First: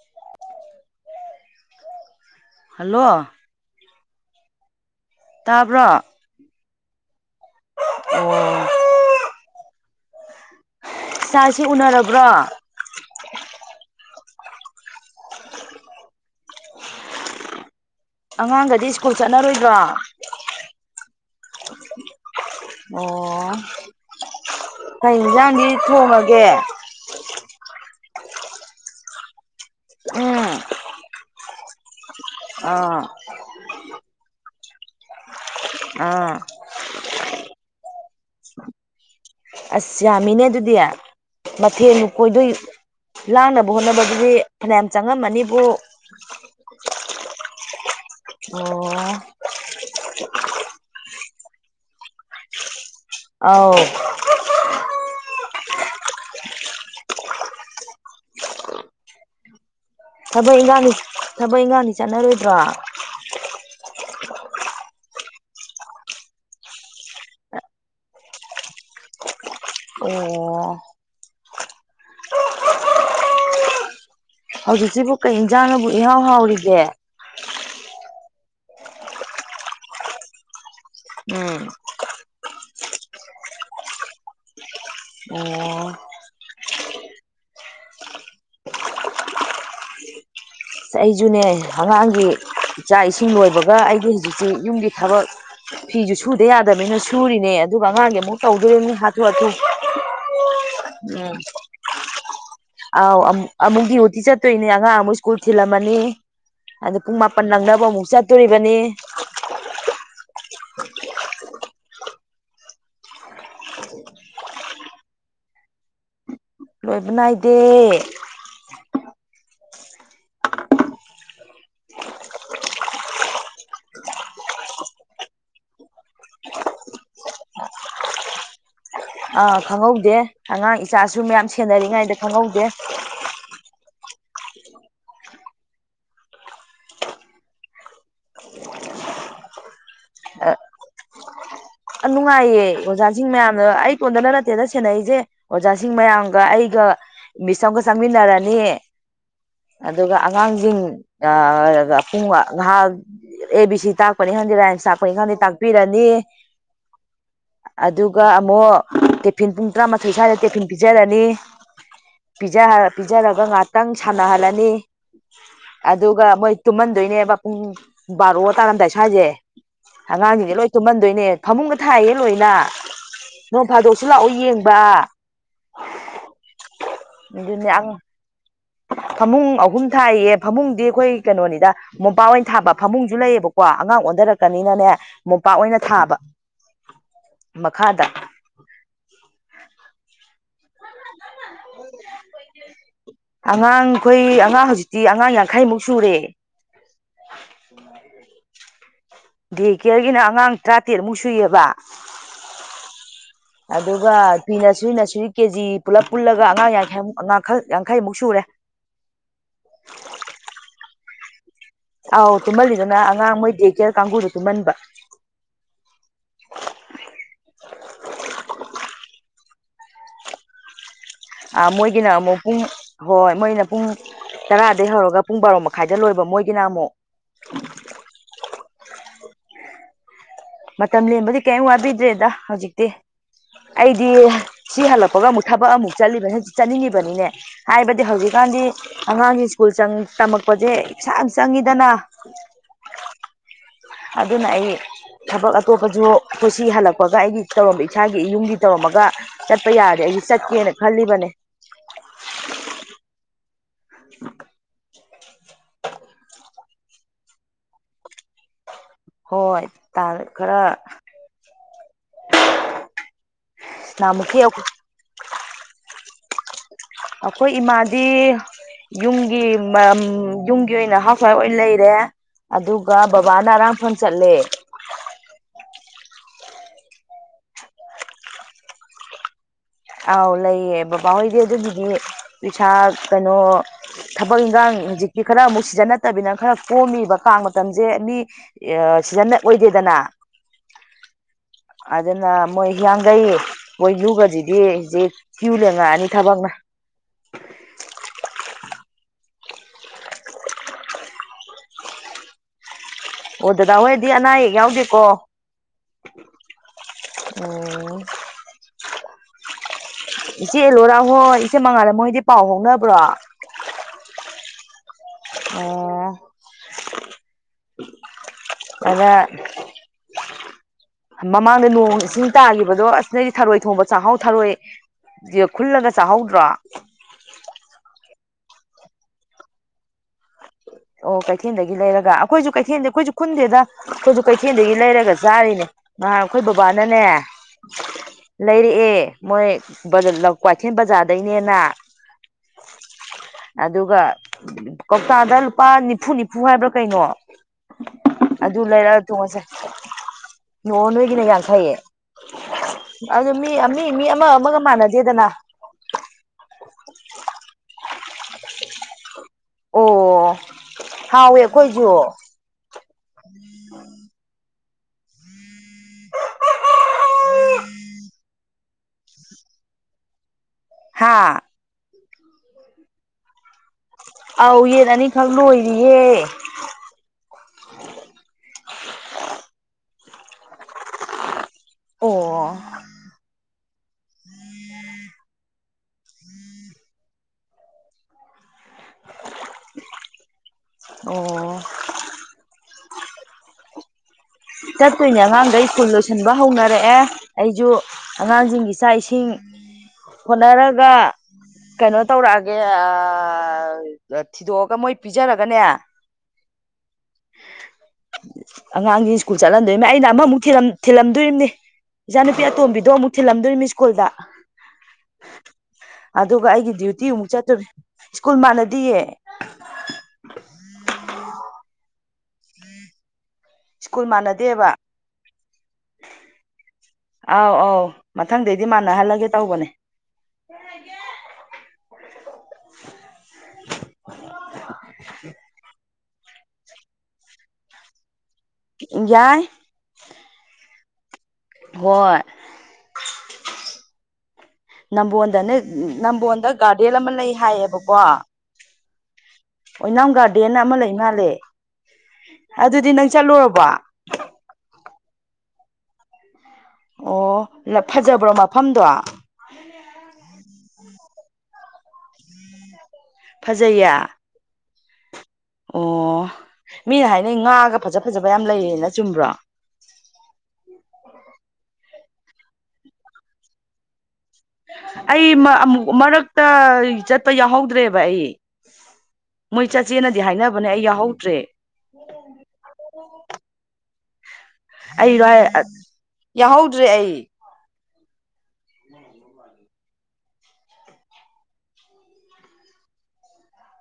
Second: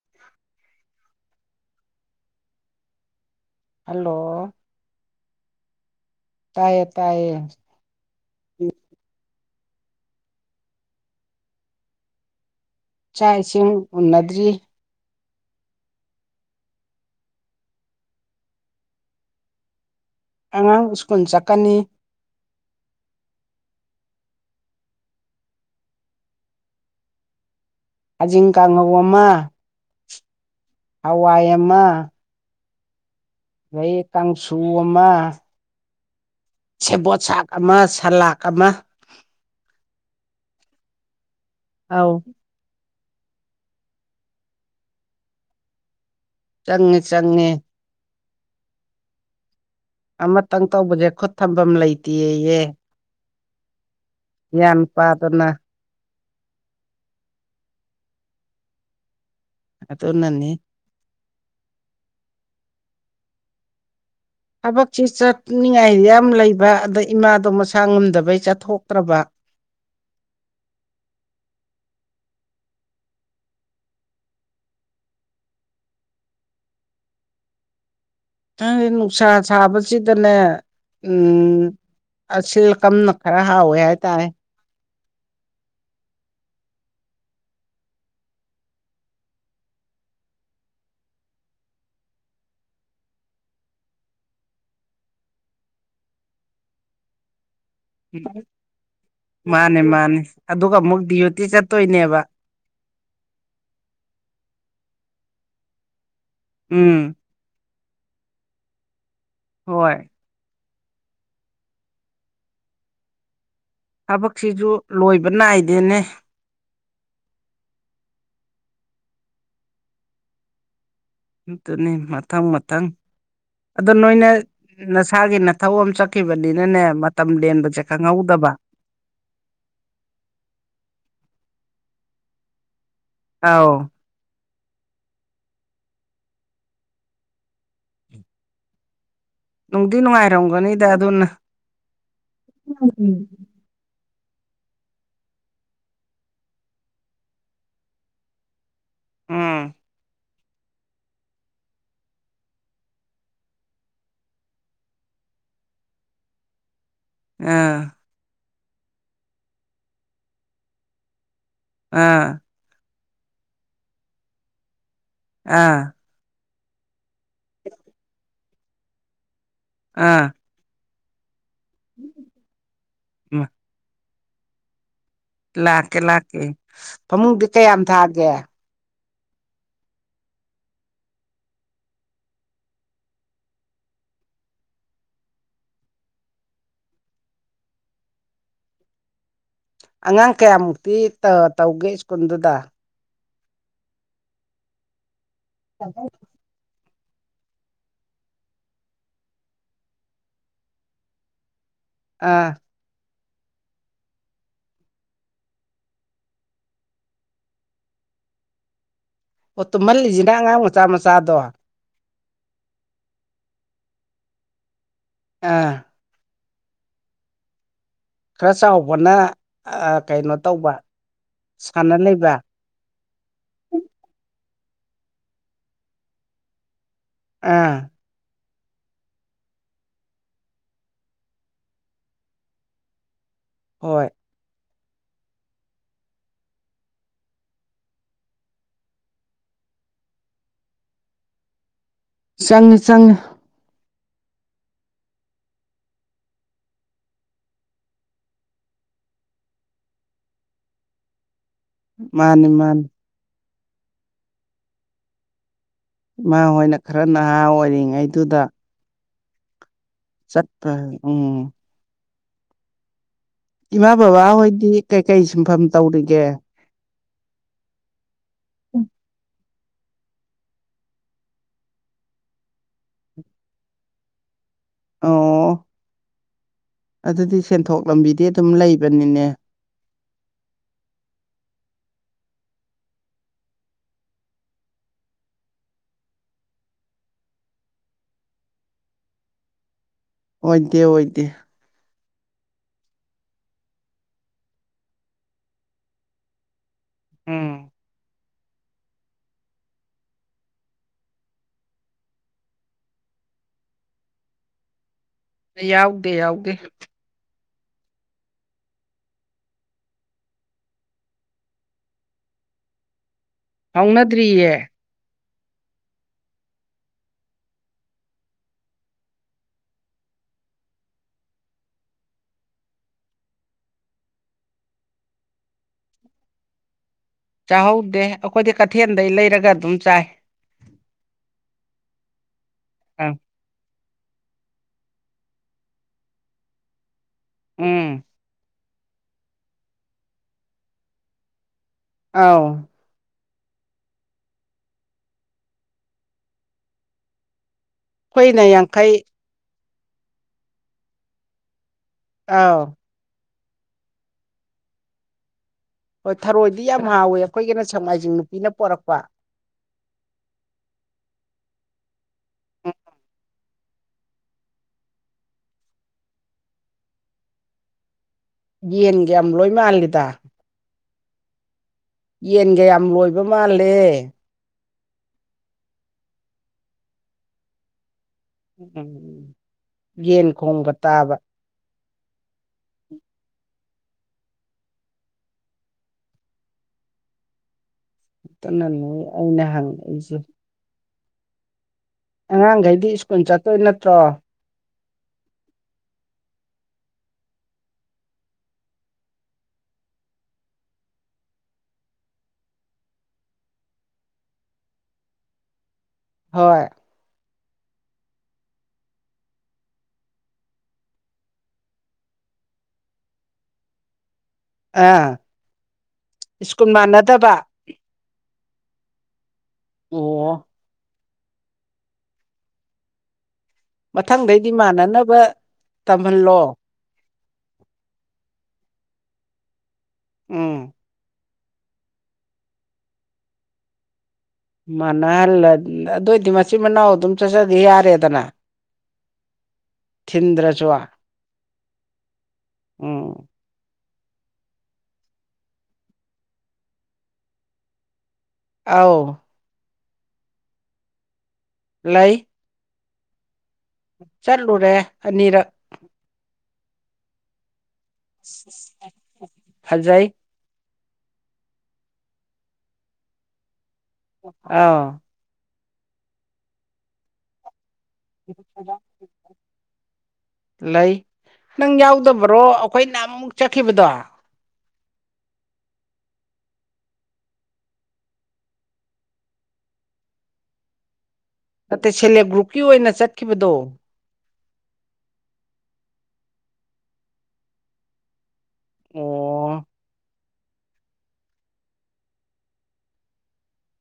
[unintelligible] hello hello ꯇꯥꯕ꯭ꯔꯣ ꯇꯥꯏꯌꯦ ꯇꯥꯏꯌꯦ ꯑꫭ ꯆꯥꯛ ꯏꯁꯤꯡ ꯎꯅꯔꯕ꯭ꯔꯣ ꯆꯥꯛ ꯏꯁꯤꯡ ꯎꯟꯅꯗ꯭ꯔꯤ ꯑꯉꯥꯡꯒꯗꯤ ꯁ꯭ꯀꯨꯜ ꯆꯠꯅꯔꯣꯏꯗꯔꯣ ꯑꯉꯥꯡ ꯁ꯭ꯀꯨꯜ ꯆꯠꯀꯅꯤ ꯑꯣ ꯀꯩ ꯌꯦꯟꯁꯥꯡꯗꯤ ꯊꯣꯡꯉꯒꯦ ꯈꯥꯖꯤꯡ ꯀꯥꯡꯉꯧ ꯑꯃ ꯎꯝ ꯍꯥꯋꯥꯏ ꯑꯃ ꯑꯥ ꯑꯗꯩꯩ ꯀꯥꯡꯁꯨ ꯑꯃ ꯑꯥ ꯁꯦꯕꯣꯠ ꯁꯥꯛ ꯑꯃ ꯁꯂꯥꯥꯛ ꯑꯃ ꯑꯁ ꯌꯥꯝꯃꯤꯅꯦ ꯑꯗꯨꯗꯤ ꯃꯊꯦꯜ ꯑꯧ ꯂꯨꯛ ꯀꯣꯏꯗꯣ ꯂꯥꯡꯅꯕ ꯍꯣꯠꯅꯕꯗꯨꯗꯤ ꯐꯅꯌꯥꯝ ꯆꯪꯉꯝꯃꯅꯤꯕꯨ ꯆꯪꯉꯦ ꯆꯪꯉꯦ ꯑꯣ ꯑꯃꯇꯪ ꯇꯧꯕꯗ ꯈꯨꯠ ꯊꯝꯐꯝ ꯂꯩꯇꯦꯌꯦ ꯑꯧ ꯏꯌꯥ ꯅꯨꯄꯥꯗꯨꯅ ꯑꯗꯨꯅꯅꯤ ꯊꯕꯛ ꯏꯪꯈꯥꯡꯗꯤ ꯊꯕꯛ ꯏꯪꯈꯥꯡꯗꯤ ꯆꯠꯅꯔꯣꯏꯗ꯭ꯔꯣ ꯊꯕꯛꯁꯤ ꯆꯠꯅꯤꯡꯉꯥꯏ ꯌꯥꯝ ꯂꯩꯕ ꯑꯗ ꯏꯃꯥꯗꯣ ꯃꯁꯥ ꯉꯝꯗꯕꯩ ꯆꯠꯊꯣꯛꯇ꯭ꯔꯕ ꯑꯣ ꯑꯣ ꯍꯧꯖꯤꯛꯁꯤꯕꯨ ꯀꯩ ꯌꯦꯟꯖꯥꯡꯅꯕꯨ ꯏꯍꯥꯎ ꯍꯥꯎꯔꯤꯒꯦ ꯈꯪꯗꯦ ꯅꯨꯡꯁꯥ ꯁꯥꯕꯁꯤꯗꯅꯦ ꯎꯝ ꯑꯁꯤꯟ ꯑꯥꯀꯝꯅ ꯈꯔ ꯍꯥꯎꯋꯦ ꯍꯥꯏꯇꯥꯔꯦ ꯑꯣ ꯑꯩꯁꯨꯅꯦ ꯑꯉꯥꯡꯒꯤ ꯆꯥꯛ ꯏꯁꯤꯡ ꯂꯣꯏꯕꯒ ꯑꯩꯖꯤ ꯍꯧꯖꯤꯛꯁꯤ ꯌꯨꯝꯒꯤ ꯊꯕꯛ ꯐꯤꯁꯨ ꯁꯨꯗ ꯌꯥꯗꯕꯅꯤꯅ ꯁꯨꯔꯤꯅꯦ ꯑꯗꯨꯒ ꯑꯉꯥꯡꯒꯤ ꯑꯃꯨꯛ ꯇꯧꯗꯣꯔꯤꯕꯅꯤ ꯍꯥꯊꯨ ꯍꯥꯊꯨ ꯃꯥꯅꯦ ꯃꯥꯅꯦ ꯑꯗꯨꯒ ꯑꯃꯨꯛ ꯎꯝ ꯗ꯭ꯌꯨꯇꯤ ꯆꯠꯇꯣꯏꯅꯦꯕ ꯑꯧ ꯑꯃꯨꯛ ꯗꯤ ꯑꯣ ꯇꯤ ꯆꯠꯇꯣꯏꯅꯦ ꯑꯉꯥꯡ ꯑꯃꯨꯛ ꯁ꯭ꯀꯨꯜ ꯊꯤꯜꯂꯝꯃꯅꯤ ꯎꯝ ꯑꯗ ꯄꯨꯡ ꯃꯥꯄꯟ ꯃꯄꯟ ꯅꯪꯅꯕ ꯑꯃꯨꯛ ꯆꯠꯇꯣꯔꯤꯕꯅꯤ ꯍꯣꯏ ꯊꯕꯛꯁꯤꯁꯨ ꯂꯣꯏꯕ ꯅꯥꯏꯗꯦꯅꯦ ꯂꯣꯏꯕ ꯅꯥꯏꯗꯦ ꯑꯗꯨꯅꯤ ꯃꯊꯪ ꯃꯊꯪ ꯑꯗꯣ ꯅꯣꯏꯅ ꯅꯁꯥꯒꯤ ꯅꯊꯧ ꯑꯃ ꯆꯠꯈꯤꯕꯅꯤꯅꯅꯦ ꯃꯇꯝ ꯂꯦꯟꯕꯁꯦ ꯈꯪꯍꯧꯗꯕ ꯑ ꯈꯪꯍꯧꯗꯦ ꯑꯉꯥꯡ ꯏꯆꯥ ꯏꯁꯨ ꯃꯌꯥꯝ ꯁꯦꯟꯅꯔꯤꯉꯩꯗ ꯈꯪꯍꯧꯗꯦ ꯑꯧ ꯅꯨꯡꯗꯤ ꯅꯨꯡꯉꯥꯏꯔꯝꯒꯅꯤꯗ ꯑꯗꯨꯅ ꯅꯨꯡꯉꯥꯏꯌꯦ ꯑꯣꯖꯥꯁꯤꯡ ꯃꯌꯥꯝ ꯑꯩ ꯊꯟꯗꯅ ꯅꯠꯇꯦꯗ ꯁꯦꯟꯅꯩꯁꯦ ꯑꯣꯖꯥꯁꯤꯡ ꯃꯌꯥꯝꯒ ꯑꯩꯒ ꯃꯤꯁ ꯑꯃꯒ ꯆꯠꯃꯤꯟꯅꯔꯅꯤ ꯎꯝ ꯑꯗꯨꯒ ꯑꯉꯥꯡꯁꯤꯡ ꯄꯨꯡ ꯉꯍꯥꯛ ꯑꯦ ꯕꯤ ꯁꯤ ꯇꯥꯛꯄꯅꯤ ꯈꯪꯗꯦ ꯔꯥꯏꯝꯁ ꯇꯥꯛꯄꯅꯤ ꯈꯪꯗꯦ ꯇꯥꯛꯄꯤꯔꯅꯤ ꯑꯥ ꯑꯗꯨꯒ ꯑꯃꯨꯛ ꯇꯦꯐꯤꯟ ꯄꯨꯡ ꯇꯔꯥꯃꯥꯊꯣꯏ ꯁ꯭ꯋꯥꯏꯗ ꯇꯦꯐꯤꯟ ꯄꯤꯖꯔꯅꯤ ꯑꯥ ꯄꯤꯖꯔꯒ ꯉꯥꯛꯇꯪ ꯁꯥꯟꯅꯍꯜꯂꯅꯤ ꯑꯥ ꯑꯗꯨꯒ ꯃꯣꯏ ꯇꯨꯝꯍꯟꯗꯣꯏꯅꯦꯕ ꯄꯨꯡ ꯕꯥꯔꯣ ꯇꯥꯔꯝꯗꯥꯏ ꯁ꯭ꯋꯥꯏꯁꯦ ꯑꯥ ꯑꯉꯥꯡꯁꯤꯖꯤ ꯂꯣꯏ ꯇꯨꯝꯍꯟꯗꯣꯏꯅꯦ ꯐꯃꯨꯡꯒ ꯊꯥꯏꯌꯦ ꯂꯣꯏꯅ ꯅꯣꯡ ꯐꯥꯗꯣꯛꯁꯨ ꯂꯥꯛꯑꯣ ꯌꯦꯡꯕ ꯂꯥꯛꯀꯦ ꯂꯥꯛꯀꯦ ꯐꯃꯨꯡꯗꯤ ꯑꯗꯨꯅꯦ ꯀꯌꯥꯝ ꯊꯥꯒꯦ ꯐꯃꯨꯡ ꯑꯍꯨꯝ ꯊꯥꯏꯌꯦ ꯐꯃꯨꯡꯗꯤ ꯑꯩꯈꯣꯏ ꯀꯩꯅꯣꯅꯤꯗ ꯃꯣꯄꯥ ꯑꯣꯏꯅ ꯊꯥꯕ ꯐꯃꯨꯡꯁꯨ ꯂꯩꯌꯦꯕꯀꯣ ꯑꯉꯥꯡ ꯑꯣꯟꯊꯔꯛꯀꯅꯤꯅꯅꯦ ꯃꯣꯝꯄꯥꯛ ꯑꯣꯏꯅ ꯊꯥꯕ ꯃꯈꯥꯗ ꯑꯉꯥꯡ ꯀꯌꯥꯃꯨꯛꯇꯤ ꯇꯧꯒꯦ ꯁ꯭ꯀꯨꯜꯗꯨꯗ ꯑꯉꯥꯡꯈꯣꯏ ꯑꯉꯥꯡ ꯍꯧꯖꯤꯛꯇꯤ ꯑꯉꯥꯡ ꯌꯥꯡꯈꯩꯃꯨꯛ ꯁꯨꯔꯦ [inaudible] ꯗꯗꯤꯦ ꯀꯦꯌꯔꯒꯤꯅ ꯑꯉꯥꯡ ꯇꯔꯥꯇꯔꯦꯠꯃꯨꯛ ꯁꯨꯏꯌꯦꯕ ꯑꯥ [inaudible] ꯑꯗꯨꯒ ꯄ꯭ꯔꯤ ꯅꯁꯔꯤ ꯅꯁꯔꯤ ꯀꯦꯖꯤ ꯄꯨꯜꯂꯞ ꯄꯨꯜꯂꯒ ꯑꯉꯥꯡ ꯌꯥꯡꯈꯩꯃꯨꯛ ꯌꯥꯡꯈꯩꯃꯨꯛ ꯁꯨꯔꯦ ꯑꯣ ꯇꯨꯝꯍꯜꯂꯤꯁꯤꯅ ꯑꯉꯥꯡ ꯃꯆꯥ ꯃꯆꯥꯗꯣ ꯑꯧ ꯇꯨꯝꯍꯜꯂꯤꯗꯅ ꯑꯉꯥꯡ ꯃꯣꯏ ꯗꯦꯀꯦꯌꯔ ꯀꯥꯡꯕꯨꯗꯨ ꯇꯨꯝꯍꯟꯕ ꯑꯥ ꯈꯔ ꯆꯥꯎꯕꯅ ꯀꯩꯅꯣ ꯇꯧꯕ ꯑ ꯁꯥꯟꯅ ꯃꯣꯏꯒꯤꯅ ꯂꯩꯕ ꯑꯃꯨꯛ ꯄꯨꯡ ꯍꯣꯏ ꯃꯣꯏꯅ ꯄꯨꯡ ꯇꯔꯥꯗꯒꯤ ꯍꯧꯔꯒ ꯄꯨꯡ ꯕꯥꯔꯣ ꯃꯈꯥꯏꯗ ꯂꯣꯏꯕ ꯃꯣꯏꯒꯤꯅ ꯑꯃꯨꯛ ꯑꯥ ꯃꯇꯝ ꯂꯦꯟꯕꯗꯤ ꯀꯩꯝ ꯋꯥꯕꯤꯗ꯭ꯔꯦꯗ ꯍꯧꯖꯤꯛꯇꯤ ꯍꯣꯏ ꯑꯩꯗꯤ ꯁꯤ ꯍꯜꯂꯛꯄꯒ ꯑꯃꯨꯛ ꯊꯕꯛ ꯑꯃꯨꯛ ꯆꯠꯂꯤꯕꯅꯦ ꯍꯧꯖꯤꯛ ꯆꯠꯅꯤꯡꯉꯤꯕꯅꯤꯅꯦ ꯍꯥꯏꯕꯗꯤ ꯍꯧꯖꯤꯛꯀꯥꯟꯗꯤ ꯑꯉꯥꯡꯁꯤ ꯁ꯭ꯀꯨꯜ ꯇꯝꯃꯛꯄꯁꯦ ꯏꯁꯁꯥꯡ ꯆꯪꯉꯤꯗꯅ ꯆꯪꯉꯦ ꯆꯪꯉꯦ ꯑꯗꯨꯅ ꯑꯩ ꯊꯕꯛ ꯑꯇꯣꯞꯄꯁꯨ ꯀꯠꯁꯤ ꯍꯜꯂꯛꯄꯒ ꯑꯩꯒꯤ ꯇꯧꯔꯝꯕ ꯏꯁꯥꯒꯤ ꯌꯨꯝꯒꯤ ꯇꯧꯔꯝꯃꯒ ꯆꯠꯄ ꯌꯥꯗꯦ ꯑꯩꯁꯨ ꯆꯠꯀꯦꯅ ꯈꯜꯂꯤꯕꯅꯦ ꯃꯥꯅꯤ ꯃꯥꯅꯤ [inaudible] ꯏꯃꯥ ꯍꯣꯏꯅ ꯈꯔ ꯅꯍꯥ ꯑꯣꯏꯔꯤꯉꯩꯗꯨꯗ ꯍꯣꯏ ꯇꯥꯔꯦ ꯆꯠꯄ ꯈꯔ ꯎꯝ ꯏꯃꯥ ꯕꯕꯥ ꯅꯍꯥꯟꯃꯨꯛꯀꯤ ꯍꯣꯏꯗꯤ ꯀꯩꯀꯩ ꯁꯤꯟꯐꯝ ꯇꯧꯔꯤꯒꯦ ꯑꯩꯈꯣꯏ ꯏꯃꯥꯗꯤ ꯌꯨꯝꯒꯤ ꯌꯨꯝꯒꯤ ꯑꯣꯏꯅ ꯍꯥꯎꯁ ꯋꯥꯏꯐ ꯑꯣꯏꯅ ꯂꯩꯔꯦ ꯑꯗꯨꯒ ꯕꯕꯥꯅ ꯑꯔꯥꯡꯐꯝꯣꯟ ꯆꯠꯂꯦ ꯑꯣ ꯑꯗꯨꯗꯤ ꯁꯦꯟꯊꯣꯛ ꯂꯝꯕꯤꯗꯤ ꯑꯗꯨꯝ ꯂꯩꯕꯅꯤꯅꯦ ꯑꯥꯎ ꯂꯩꯌꯦ ꯕꯕꯥꯍꯣꯏꯗꯤ ꯑꯗꯨꯒꯤꯗꯤ ꯄꯩꯁꯥ ꯀꯩꯅꯣ ꯊꯕꯛ ꯏꯟꯈꯥꯡ ꯍꯧꯖꯤꯛꯇꯤ ꯈꯔ ꯑꯃꯨꯛ ꯁꯤꯖꯟꯅ ꯅꯠꯇꯕꯤꯅ ꯈꯔ ꯀꯣꯝꯃꯤꯕ ꯀꯥꯡ ꯃꯇꯝꯁꯦ ꯃꯤ ꯁꯤꯖꯟꯟꯅ ꯑꯣꯏꯗꯦꯗꯅ ꯑꯣꯏꯗꯦ ꯑꯣꯏꯗꯦ ꯑꯗꯨꯅ ꯃꯣꯏ ꯍꯤꯌꯥꯡꯒꯩ ꯍꯣꯏ ꯌꯨꯒꯗꯤ ꯌꯦꯦ ꯊꯤꯎ ꯂꯉ ꯑꯅꯤ ꯊꯕꯥꯒꯅ ꯎꯝ ꯑꯣ ꯗꯗꯥ ꯍꯣꯏꯗꯤ ꯑꯅꯥ ꯑꯌꯦꯛ ꯌꯥꯎꯗꯦꯀꯣ ꯑꯩ ꯌꯥꯎꯒꯦ ꯌꯥꯎꯒꯦ ꯎꯝ ꯏꯆꯦꯂꯣꯏꯔꯥ ꯍꯣꯏ ꯏꯆꯦ ꯃꯉꯥꯜꯂꯦ ꯃꯣꯏꯗꯤ ꯄꯥꯎ ꯍꯧꯥꯎꯅꯕ꯭ꯔꯣ ꯐꯥꯎꯅꯗ꯭ꯔꯤꯌꯦ ꯑꯣ ꯑꯩꯅ ꯃꯃꯥꯡꯗ ꯅꯣꯡ ꯏꯁꯤꯡ ꯇꯥꯈꯤꯕꯗꯣ ꯑꯁꯤꯅꯗꯤ ꯊꯔꯣꯏ ꯊꯣꯡꯕ ꯆꯥꯛꯍꯥꯎ ꯊꯔꯣꯏ ꯈꯨꯜꯂꯒ ꯆꯥꯍꯧꯗ꯭ꯔꯣ ꯆꯥꯍꯧꯗꯦ ꯑꯩꯈꯣꯏꯗꯤ ꯀꯩꯊꯦꯜꯗꯩ ꯂꯩꯔꯒ ꯑꯗꯨꯝ ꯆꯥꯏ ꯑꯣ ꯀꯩꯊꯦꯜꯗꯒꯤ ꯂꯩꯔꯒ ꯑꯩꯈꯣꯏꯁꯨ ꯀꯩꯊꯦꯜꯗ ꯑ ꯑꯩꯈꯣꯏꯁꯨ ꯈꯨꯟꯗꯦꯗ ꯑꯩꯈꯣꯏꯁꯨ ꯀꯩꯊꯦꯜꯗꯒꯤ ꯂꯩꯔꯒ ꯆꯥꯔꯤꯅꯦ ꯅꯍꯥꯟ ꯑꯩꯈꯣꯏ ꯕꯕꯥꯅꯅꯦ ꯎꯝ ꯂꯩꯔꯛꯑꯦ ꯃꯣꯏ ꯀ꯭ꯋꯥꯏꯊꯦꯜ ꯕꯖꯥꯔꯗꯒꯤꯅꯦꯅ ꯑꯥꯎ ꯑꯗꯨꯒ ꯀꯧꯇꯥꯗ ꯂꯨꯄꯥ ꯅꯤꯐꯨ ꯅꯤꯐꯨ ꯍꯥꯏꯕ꯭ꯔꯥ ꯀꯩꯅꯣ ꯑꯩꯈꯣꯏꯅ ꯑꯗꯨ ꯌꯥꯡꯈꯩ ꯂꯩꯔꯒ ꯇꯣꯡꯉꯁꯦ ꯅꯣꯡ ꯅꯣꯏꯒꯤꯅꯥ ꯌꯥꯡꯈꯩ ꯑꯥꯎ ꯑꯗꯨ ꯃꯤ ꯃꯤ ꯃꯤ ꯑꯃꯒ ꯑꯃꯒ ꯃꯥꯟꯅꯗꯦꯗꯅ ꯍꯣꯏ ꯊꯔꯣꯏꯗꯤ ꯌꯥꯝ ꯍꯥꯎꯋꯦ ꯑꯩꯈꯣꯏꯒꯤꯅ ꯁꯦꯛꯃꯥꯏꯖꯤꯡ ꯅꯨꯄꯤꯅ ꯄꯣꯔꯛꯄ ꯑꯣ ꯍꯥꯎꯋꯦ ꯑꯩꯈꯣꯏꯁꯨ [inaudible] ꯌꯦꯟꯒ ꯌꯥꯝ ꯂꯣꯏ ꯃꯥꯜꯂꯤꯦꯗ ꯍꯥꯥ ꯌꯦꯟꯒ ꯌꯥꯝ ꯂꯣꯏꯕ ꯃꯥꯜꯂꯦ ꯑꯧ ꯌꯦꯟ ꯑꯅꯤꯈꯛ ꯂꯣꯏꯔꯤꯌꯦ ꯎꯝ ꯌꯦꯟ ꯈꯣꯡꯕ ꯇꯥꯕ ꯑꯣ [inaudible] ꯛꯇꯅ ꯅꯣꯏ ꯑꯩꯅ ꯍꯪꯉꯛꯏꯁꯦ ꯑꯣ ꯑꯉꯥꯡꯈꯩꯗꯤ ꯁ꯭ꯀꯨꯜ ꯆꯠꯇꯣꯏ ꯅꯠꯇ꯭ꯔꯣ ꯆꯠꯇꯣꯏꯅꯦ ꯑꯉꯥꯡꯗ ꯁ꯭ꯀꯨꯜ ꯂꯣꯏꯁꯤꯟꯕ ꯍꯧꯅꯔꯛꯑꯦ ꯑꯩꯁꯨ ꯑꯉꯥꯡꯁꯤꯡꯒꯤ ꯆꯥꯛ ꯏꯁꯤꯡ ꯍꯣꯠꯅꯔꯒ ꯀꯩꯅꯣ ꯇꯧꯔꯛꯑꯒꯦ ꯑ ꯊꯤꯗꯣꯛꯑꯒ ꯃꯣꯏ ꯄꯤꯖꯔꯒꯅꯦ ꯍꯣꯏ ꯑꯉꯥꯡꯒꯤ ꯁ꯭ꯀꯨꯜ ꯆꯠꯍꯟꯗꯣꯏꯅꯤ ꯑꯩꯅ ꯑꯃꯨꯛꯂꯝ ꯊꯜꯂꯝꯗꯣꯏꯝꯅꯤ ꯏꯆꯥ ꯅꯨꯄꯤ ꯑꯇꯣꯕꯤꯣ ꯑꯃꯨꯛ ꯊꯤꯜꯂꯝꯗꯣꯔꯤꯃꯤ ꯁ꯭ꯀꯨꯜꯗ ꯑꯥ ꯑꯗꯨꯒ ꯁ꯭ꯀꯨꯜ ꯑꯩꯒꯤ ꯗ꯭ꯌꯨꯇꯤ ꯑꯃꯨꯛ ꯃꯥꯟꯅꯗꯕ ꯆꯠꯇꯣꯔꯤ ꯁ꯭ꯀꯨꯜ ꯃꯥꯟꯅꯗꯤꯌꯦ ꯑꯣ ꯁ꯭ꯀꯨꯜ ꯃꯊꯪꯗꯩꯗꯤ ꯃꯥꯟꯅꯗꯦꯕ ꯃꯥꯟꯅꯅꯕ ꯇꯝꯍꯜꯂꯣ ꯑꯧ ꯑꯧ ꯃꯊꯪꯗꯩꯗꯤ ꯃꯥꯟꯅꯍꯜꯂꯒꯦ ꯇꯧꯕꯅꯦ ꯎꯝ [inaudible] ꯃꯅꯍꯜꯂ ꯑꯗꯨꯑꯣꯏꯗꯤ ꯃꯆꯤꯟ ꯃꯅꯥꯎ ꯑꯗꯨꯝ ꯆꯠꯆꯒꯦ ꯌꯥꯔꯦꯗꯅ ꯌꯥꯏ ꯊꯤꯟꯟꯗ꯭ꯔꯖꯣꯋꯥ ꯍꯣꯏ ꯑꯣꯝ ꯅꯝꯕꯣꯟꯜꯗꯅꯦ ꯅꯝꯕꯣꯣꯟꯗ ꯒꯥꯔꯗꯦꯟ ꯑꯃ ꯂꯩ ꯍꯥꯏꯌꯦꯕꯀꯣ ꯑꯧ ꯑꯣꯏꯅꯥꯝ ꯒꯥꯔꯗꯦꯟ ꯑꯃ ꯂꯩ ꯃꯥꯜꯂꯦ ꯂꯩ ꯑꯗꯨꯗꯤ ꯅꯪ ꯆꯠꯂꯨꯔꯕꯣ ꯆꯠꯂꯨꯔꯦ ꯑꯅꯤꯔꯛ ꯑꯣ ꯐꯖꯕ꯭ꯔꯣ ꯃꯐꯝꯗꯣ ꯍꯜꯖꯥꯏ ꯐꯖꯩꯌꯦ ꯑꯥ ꯑꯣ ꯃꯤꯅ ꯍꯥꯏꯅꯩ ꯉꯥꯒ ꯐꯖ ꯐꯖꯕ ꯌꯥꯝ ꯂꯩꯔꯅ ꯆꯨꯝꯕ꯭ꯔꯣ ꯂꯩ ꯅꯪ ꯌꯥꯎꯗꯕ꯭ꯔꯣ ꯑꯩꯈꯣꯏ ꯅꯍꯥꯟꯃꯨꯛ ꯆꯠꯈꯤꯕꯗꯣ ꯑꯩ ꯑꯃꯨꯛ ꯃꯔꯛꯇ ꯆꯠꯄ ꯌꯥꯎꯍꯧꯗ꯭ꯔꯦꯕ ꯑꯩ ꯃꯣꯏ ꯆꯠꯆꯦꯅꯗꯤ ꯍꯥꯏꯅꯕꯅꯦ ꯑꯩ ꯌꯥꯎꯍꯧꯗ꯭ꯔꯦ ꯅꯠꯇꯦ ꯁꯦꯜꯐ ꯍꯦꯜꯞ ꯒ꯭ꯔꯨꯞꯀꯤ ꯑꯣꯏꯅ ꯆꯠꯈꯤꯕꯗꯣ ꯑꯩ ꯌꯥꯎꯍꯧꯗ꯭ꯔꯦ ꯑꯩ ꯑꯣ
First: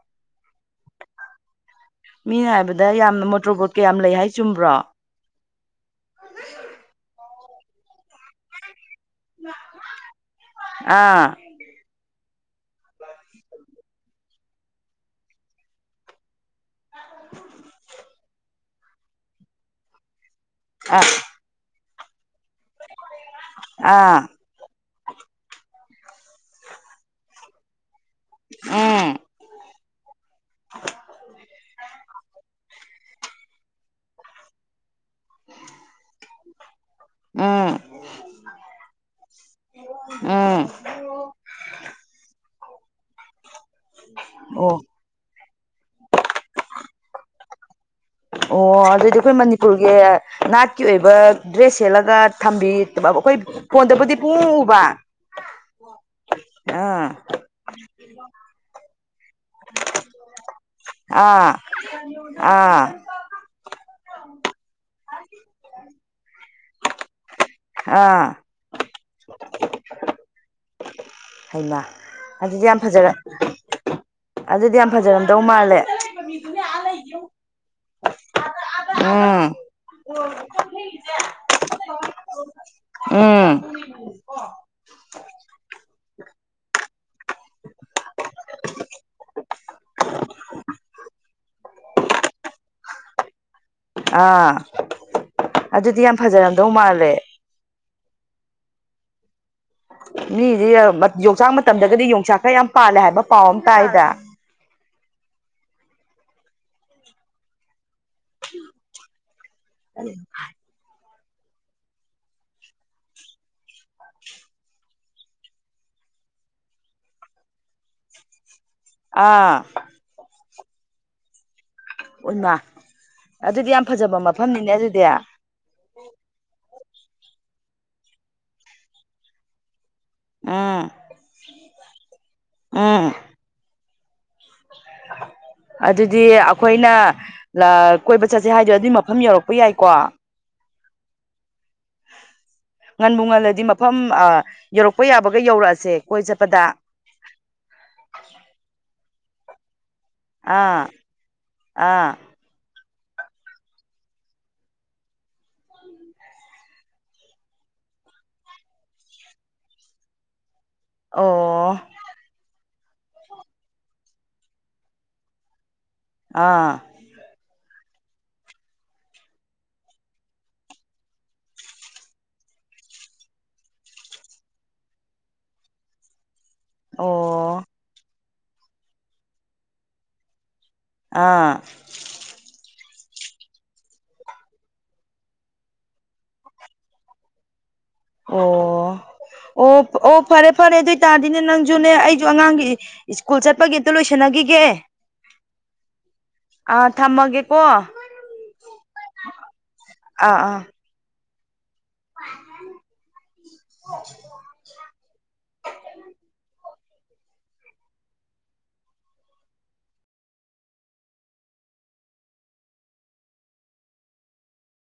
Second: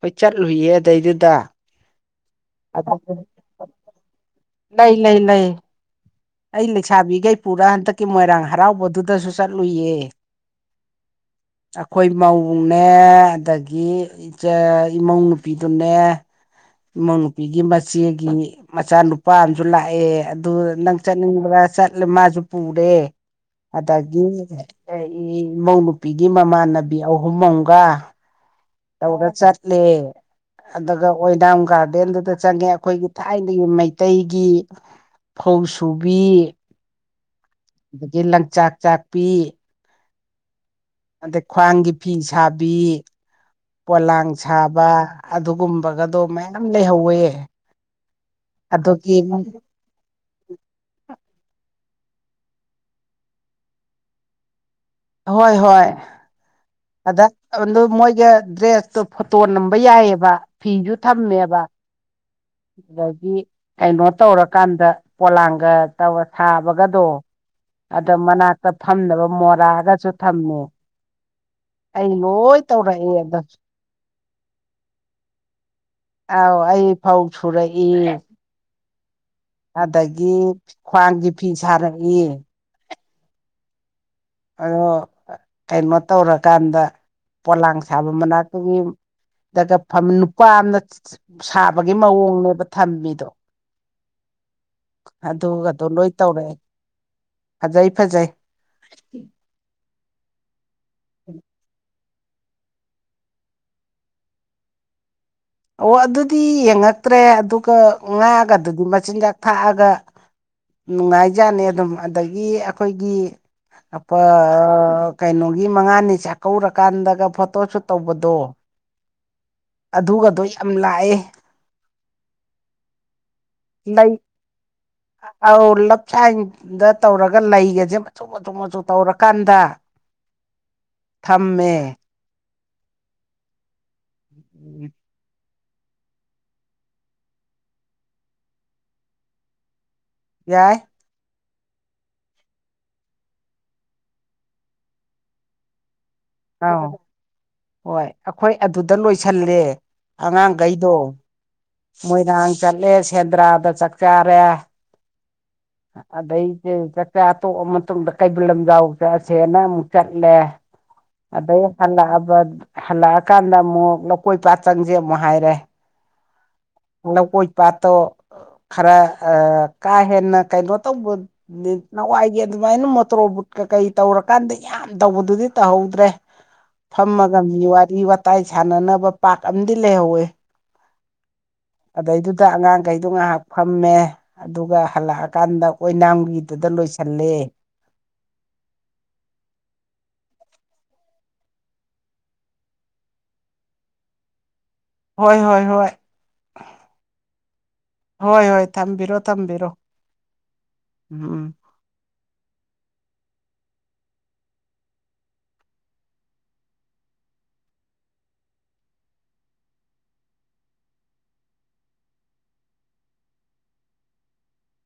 ꯍꯣꯏ ꯆꯠꯂꯨꯏꯌꯦ ꯑꯗꯩꯗꯨꯗ ꯃꯤꯅ ꯍꯥꯏꯕꯗ ꯌꯥꯝꯅ ꯃꯣꯇꯣꯔꯕꯣꯠ ꯀꯌꯥꯝ ꯂꯩ ꯍꯥꯏ ꯆꯨꯝꯕ꯭ꯔꯣ ꯂꯩ ꯂꯩ ꯑꯩ ꯂꯩꯁꯥꯕꯤꯈꯩ ꯄꯨꯔꯒ ꯍꯟꯗꯛꯀꯤ ꯃꯣꯏꯔꯥꯡ ꯍꯔꯥꯎꯕꯗꯨꯗ ꯗꯁꯨ ꯆꯠꯂꯨꯏꯌꯦ ꯑꯥ ꯑꯩꯈꯣꯏ ꯃꯧꯡꯅꯦ ꯑꯗꯒꯤ ꯏꯆꯦ ꯏꯃꯧ ꯅꯨꯄꯤꯗꯨꯅꯦ ꯏꯃꯨꯡ ꯅꯨꯨꯄꯤꯒꯤ ꯃꯆꯦꯒꯤ ꯃꯆꯥꯅꯨꯄꯥ ꯑꯃꯁꯨ ꯂꯥꯛꯑꯦ ꯑꯗꯨ ꯅꯪ ꯑꯥ ꯆꯠꯅꯤꯡꯕ꯭ꯔꯥ ꯆꯠꯂꯦ ꯃꯥꯁꯨ ꯄꯨꯔꯦ ꯑꯗꯒꯤ ꯑꯥ ꯏꯃꯧ ꯅꯨꯨꯄꯤꯒꯤ ꯃꯃꯥꯟꯅꯕꯤ ꯑꯍꯨꯝ ꯑꯃꯒ ꯇꯧꯔ ꯆꯠꯂꯦ ꯑꯗꯨꯒ ꯑꯣꯏꯗꯥꯝ ꯒꯥꯔꯗꯦꯟꯗꯨꯗ ꯆꯠꯂꯦ ꯑꯩꯈꯣꯏꯒꯤ ꯊꯥꯏꯅꯒꯤ ꯃꯩꯇꯩꯒꯤ ꯐꯧꯁꯨꯨꯕꯤ ꯎꯝ ꯑꯗꯒꯤ ꯂꯪꯆꯥꯛ ꯆꯥꯛꯄꯤ ꯎꯝ ꯑꯗꯩ ꯈ꯭ꯋꯥꯡꯒꯤ ꯐꯤ ꯁꯥꯕꯤ ꯄꯣꯂꯥꯡ ꯑꯣ ꯁꯥꯕ ꯑꯗꯨꯒꯨꯝꯕꯒꯗꯣ ꯃꯌꯥꯝ ꯂꯩꯍꯧꯋꯦ ꯑꯣ ꯑꯗꯨꯒꯤ ꯑꯗꯨꯗꯤꯈꯣꯏ ꯃꯅꯤꯄꯨꯔ ꯅꯥꯠꯀꯤ ꯑꯣꯏꯕ ꯗ꯭ꯔꯦꯁ ꯁꯦꯠꯂꯒ ꯊꯝꯕꯤ ꯑꯩꯈꯣꯏ ꯐꯣꯟꯗꯕꯨꯗꯤ ꯄꯡꯎ ꯎꯕ ꯍꯣꯏ ꯍꯣꯏ ꯑꯥ ꯑꯗ ꯑꯗꯨ ꯃꯣꯏꯒ ꯗ꯭ꯔꯦꯁ ꯐꯣꯇꯣ ꯅꯝꯕ ꯌꯥꯏꯑꯕ ꯐꯤꯁꯨ ꯊꯝꯃꯦꯕ [inaudible] ꯑꯗꯒꯤ ꯀꯩꯅꯣ ꯇꯧꯔꯀꯥꯟꯗ ꯄꯣꯂꯥꯡꯒ ꯁꯥꯕꯒꯗꯣ ꯑꯗꯣ ꯑꯥ ꯃꯅꯥꯛꯇ ꯐꯝꯅꯕ ꯃꯣꯔꯥꯒꯁꯨ ꯊꯝꯃꯦ ꯍꯩꯃ ꯑꯩ ꯂꯣꯏ ꯑꯗꯨꯗꯤ ꯌꯥꯝ ꯐꯖꯔ ꯇꯧꯔꯛꯑꯦ ꯑꯗꯣ ꯑꯗꯨꯗꯤ ꯌꯥꯝ ꯐꯖꯔꯝꯗꯧ ꯃꯥꯜꯂꯦ ꯑꯥꯎ ꯑꯩ ꯐꯧ ꯁꯨꯔꯛꯏ ꯎꯝ ꯑꯗꯒꯤ ꯈ꯭ꯋꯥꯡꯒꯤ ꯐꯤ ꯁꯥꯔꯛꯏ ꯎꯝ ꯑꯗꯣ ꯀꯩꯅꯣ ꯇꯧꯔꯀꯥꯟꯗ ꯄꯣꯂꯥꯡ ꯁꯥꯕ ꯃꯅꯥꯛꯇꯒꯤ ꯅꯨꯄꯥ ꯑꯃꯅ ꯒꯤ ꯃꯑꯣꯡꯅꯦꯕ ꯊꯝꯃꯤꯗꯣ ꯑꯥ ꯑꯗꯨꯒꯗꯣ ꯑꯗꯨꯗꯤ ꯂꯣꯏ ꯌꯥꯝ ꯇꯧꯔꯛꯑꯦ ꯐꯖꯔꯝꯗꯧ ꯃꯥꯜꯂꯦ ꯐꯖꯩ ꯐꯖꯩ [unintelligible] ꯃꯤꯗꯤ ꯌꯣꯡꯆꯥꯛ ꯃꯇꯝꯗꯒꯗꯤ ꯌꯣꯡꯆꯥꯛꯀ ꯌꯥꯝ ꯄꯥꯜꯂꯦ ꯍꯥꯏꯕ ꯄꯥꯎ ꯑꯃ ꯇꯥꯏꯗ ꯑꯣ ꯑꯗꯨꯗꯤ ꯌꯦꯡꯉꯛꯇ꯭ꯔꯦ ꯑꯗꯨꯒ ꯉꯥꯛꯑꯒꯗꯨꯗꯤ ꯃꯆꯤꯟꯖꯥꯛ ꯊꯥꯛꯑꯒ ꯅꯨꯡꯉꯥꯏꯖꯥꯅꯤ ꯑꯗꯨꯝ ꯑꯗꯒꯤ ꯑꯩꯈꯣꯏꯒꯤ ꯀꯩꯅꯣꯒꯤ ꯃꯉꯥꯅꯤ ꯆꯥꯛꯀꯧꯔꯀꯥꯟꯗꯒ ꯐꯣꯇꯣ ꯁꯨꯠ ꯇꯧꯕꯗꯣ ꯑꯥ ꯑꯗꯨꯒꯗꯣ ꯌꯥꯝ ꯂꯥꯛꯑꯦ ꯎꯟꯃꯥ ꯑꯗꯨꯗꯤ ꯌꯥꯝ ꯂꯩ ꯐꯖꯕ ꯃꯐꯝꯅꯤꯅꯦ ꯑꯗꯨꯗꯤ ꯑꯧ ꯂꯞꯁꯥꯏꯗ ꯇꯧꯔꯒ ꯂꯩꯒꯁꯦ ꯃꯆꯨ ꯃꯆꯨ ꯃꯆꯨ ꯇꯧꯔꯀꯥꯟꯗ ꯎꯝ ꯊꯝꯃꯦ ꯎꯝ ꯎꯝ ꯑꯗꯨꯗꯤ ꯑꯩꯈꯣꯏꯅ ꯀꯣꯏꯕ ꯆꯠꯁꯦ ꯍꯥꯏꯗꯣ ꯑꯗꯨꯏ ꯃꯐꯝ ꯌꯧꯔꯛꯄ ꯌꯥꯏꯀꯣ ꯌꯥꯏ ꯉꯟꯕꯨ ꯉꯜꯂꯗꯤ ꯃꯐꯝ ꯌꯧꯔꯛꯄ ꯌꯥꯕꯒ ꯌꯧꯔꯛꯑꯁꯦ ꯀꯣꯏ ꯆ ꯑꯥꯎ ꯍꯣꯏ ꯑꯩꯈꯣꯏ ꯑꯗꯨꯗ ꯂꯣꯏꯁꯜꯂꯦ ꯑꯥ ꯑꯉꯥꯡꯈꯩꯗꯣ ꯑꯥ ꯃꯣꯏꯔꯥꯡ ꯆꯠꯂꯦ ꯁꯦꯟꯗ꯭ꯔꯥꯗ ꯆꯥꯛꯆꯥꯥꯔꯦ ꯑꯗꯩꯗꯤꯦ ꯆꯥꯛꯆꯥ ꯑꯇꯣꯛꯑ ꯃꯇꯨꯡꯗ ꯀꯩꯕꯨꯜ ꯂꯝꯖꯥꯎ ꯆꯠꯂꯁꯦꯅ ꯑꯃꯨꯛ ꯆꯠꯂꯦ ꯑꯗꯩ ꯑꯣ ꯍꯜꯂꯛꯑꯕ ꯍꯜꯂꯛꯑꯀꯥꯟꯗ ꯑꯃꯨꯛ ꯂꯧꯀꯣꯏ ꯄꯥꯠ ꯆꯪꯁꯦ ꯑꯃꯨꯛ ꯍꯥꯏꯔꯦ ꯑꯥ ꯂꯧ ꯀꯣꯏ ꯄꯥꯠꯇꯣ ꯈꯔ ꯀꯥ ꯍꯦꯟꯅ ꯀꯩꯅꯣ ꯇꯧꯕ ꯅꯋꯥꯏꯒꯦ ꯑꯗꯨꯃꯥꯏꯅ ꯃꯣꯇꯣꯔ ꯕꯨꯠꯀ ꯀꯩ ꯇꯧꯔꯀꯥꯟꯗ ꯌꯥꯝ ꯇꯧꯕꯗꯨꯗꯤ ꯇꯧꯍꯧꯗ꯭ꯔꯦ [inaudible] ꯐꯝꯃꯒ ꯃꯤ ꯋꯥꯔꯤ ꯋꯥꯇꯥꯏ ꯁꯥꯟꯅꯅꯕ ꯄꯥꯛ ꯑꯃꯗꯤ ꯂꯩꯍꯧꯋꯦ ꯑꯥ ꯑꯗꯩꯗꯨꯗ ꯑꯉꯥꯡꯈꯩꯗꯣ ꯉꯥꯏꯍꯥꯛ ꯐꯝꯃꯦ ꯑꯗꯨꯒ ꯍꯜꯂꯛꯑꯀꯥꯟꯗ ꯑꯣꯏꯅꯥꯝꯕꯤꯗꯨꯗ ꯂꯣꯏꯁꯜꯂꯦ ꯑꯣ ꯑꯣ ꯑꯣ ꯐꯔꯦ ꯐꯔꯦ ꯑꯗꯨ ꯑꯣꯏ ꯇꯔꯗꯤꯅꯦ ꯅꯪꯁꯨꯅꯦ ꯑꯩꯁꯨ ꯑꯉꯥꯡꯒꯤ ꯁ꯭ꯀꯨꯜ ꯆꯠꯄꯒꯤꯇ ꯂꯣꯏꯁꯟꯅꯈꯤꯒꯦ ꯍꯣꯏ ꯍꯣꯏ ꯍꯣꯏ ꯑꯥ ꯊꯝꯃꯒꯦꯀꯣ ꯑꯥ ꯍꯣꯏ ꯍꯣꯏ ꯊꯝꯕꯤꯔꯣ ꯊꯝꯕꯤꯔꯣ ꯑꯥ ꯎꯝ [inaudible]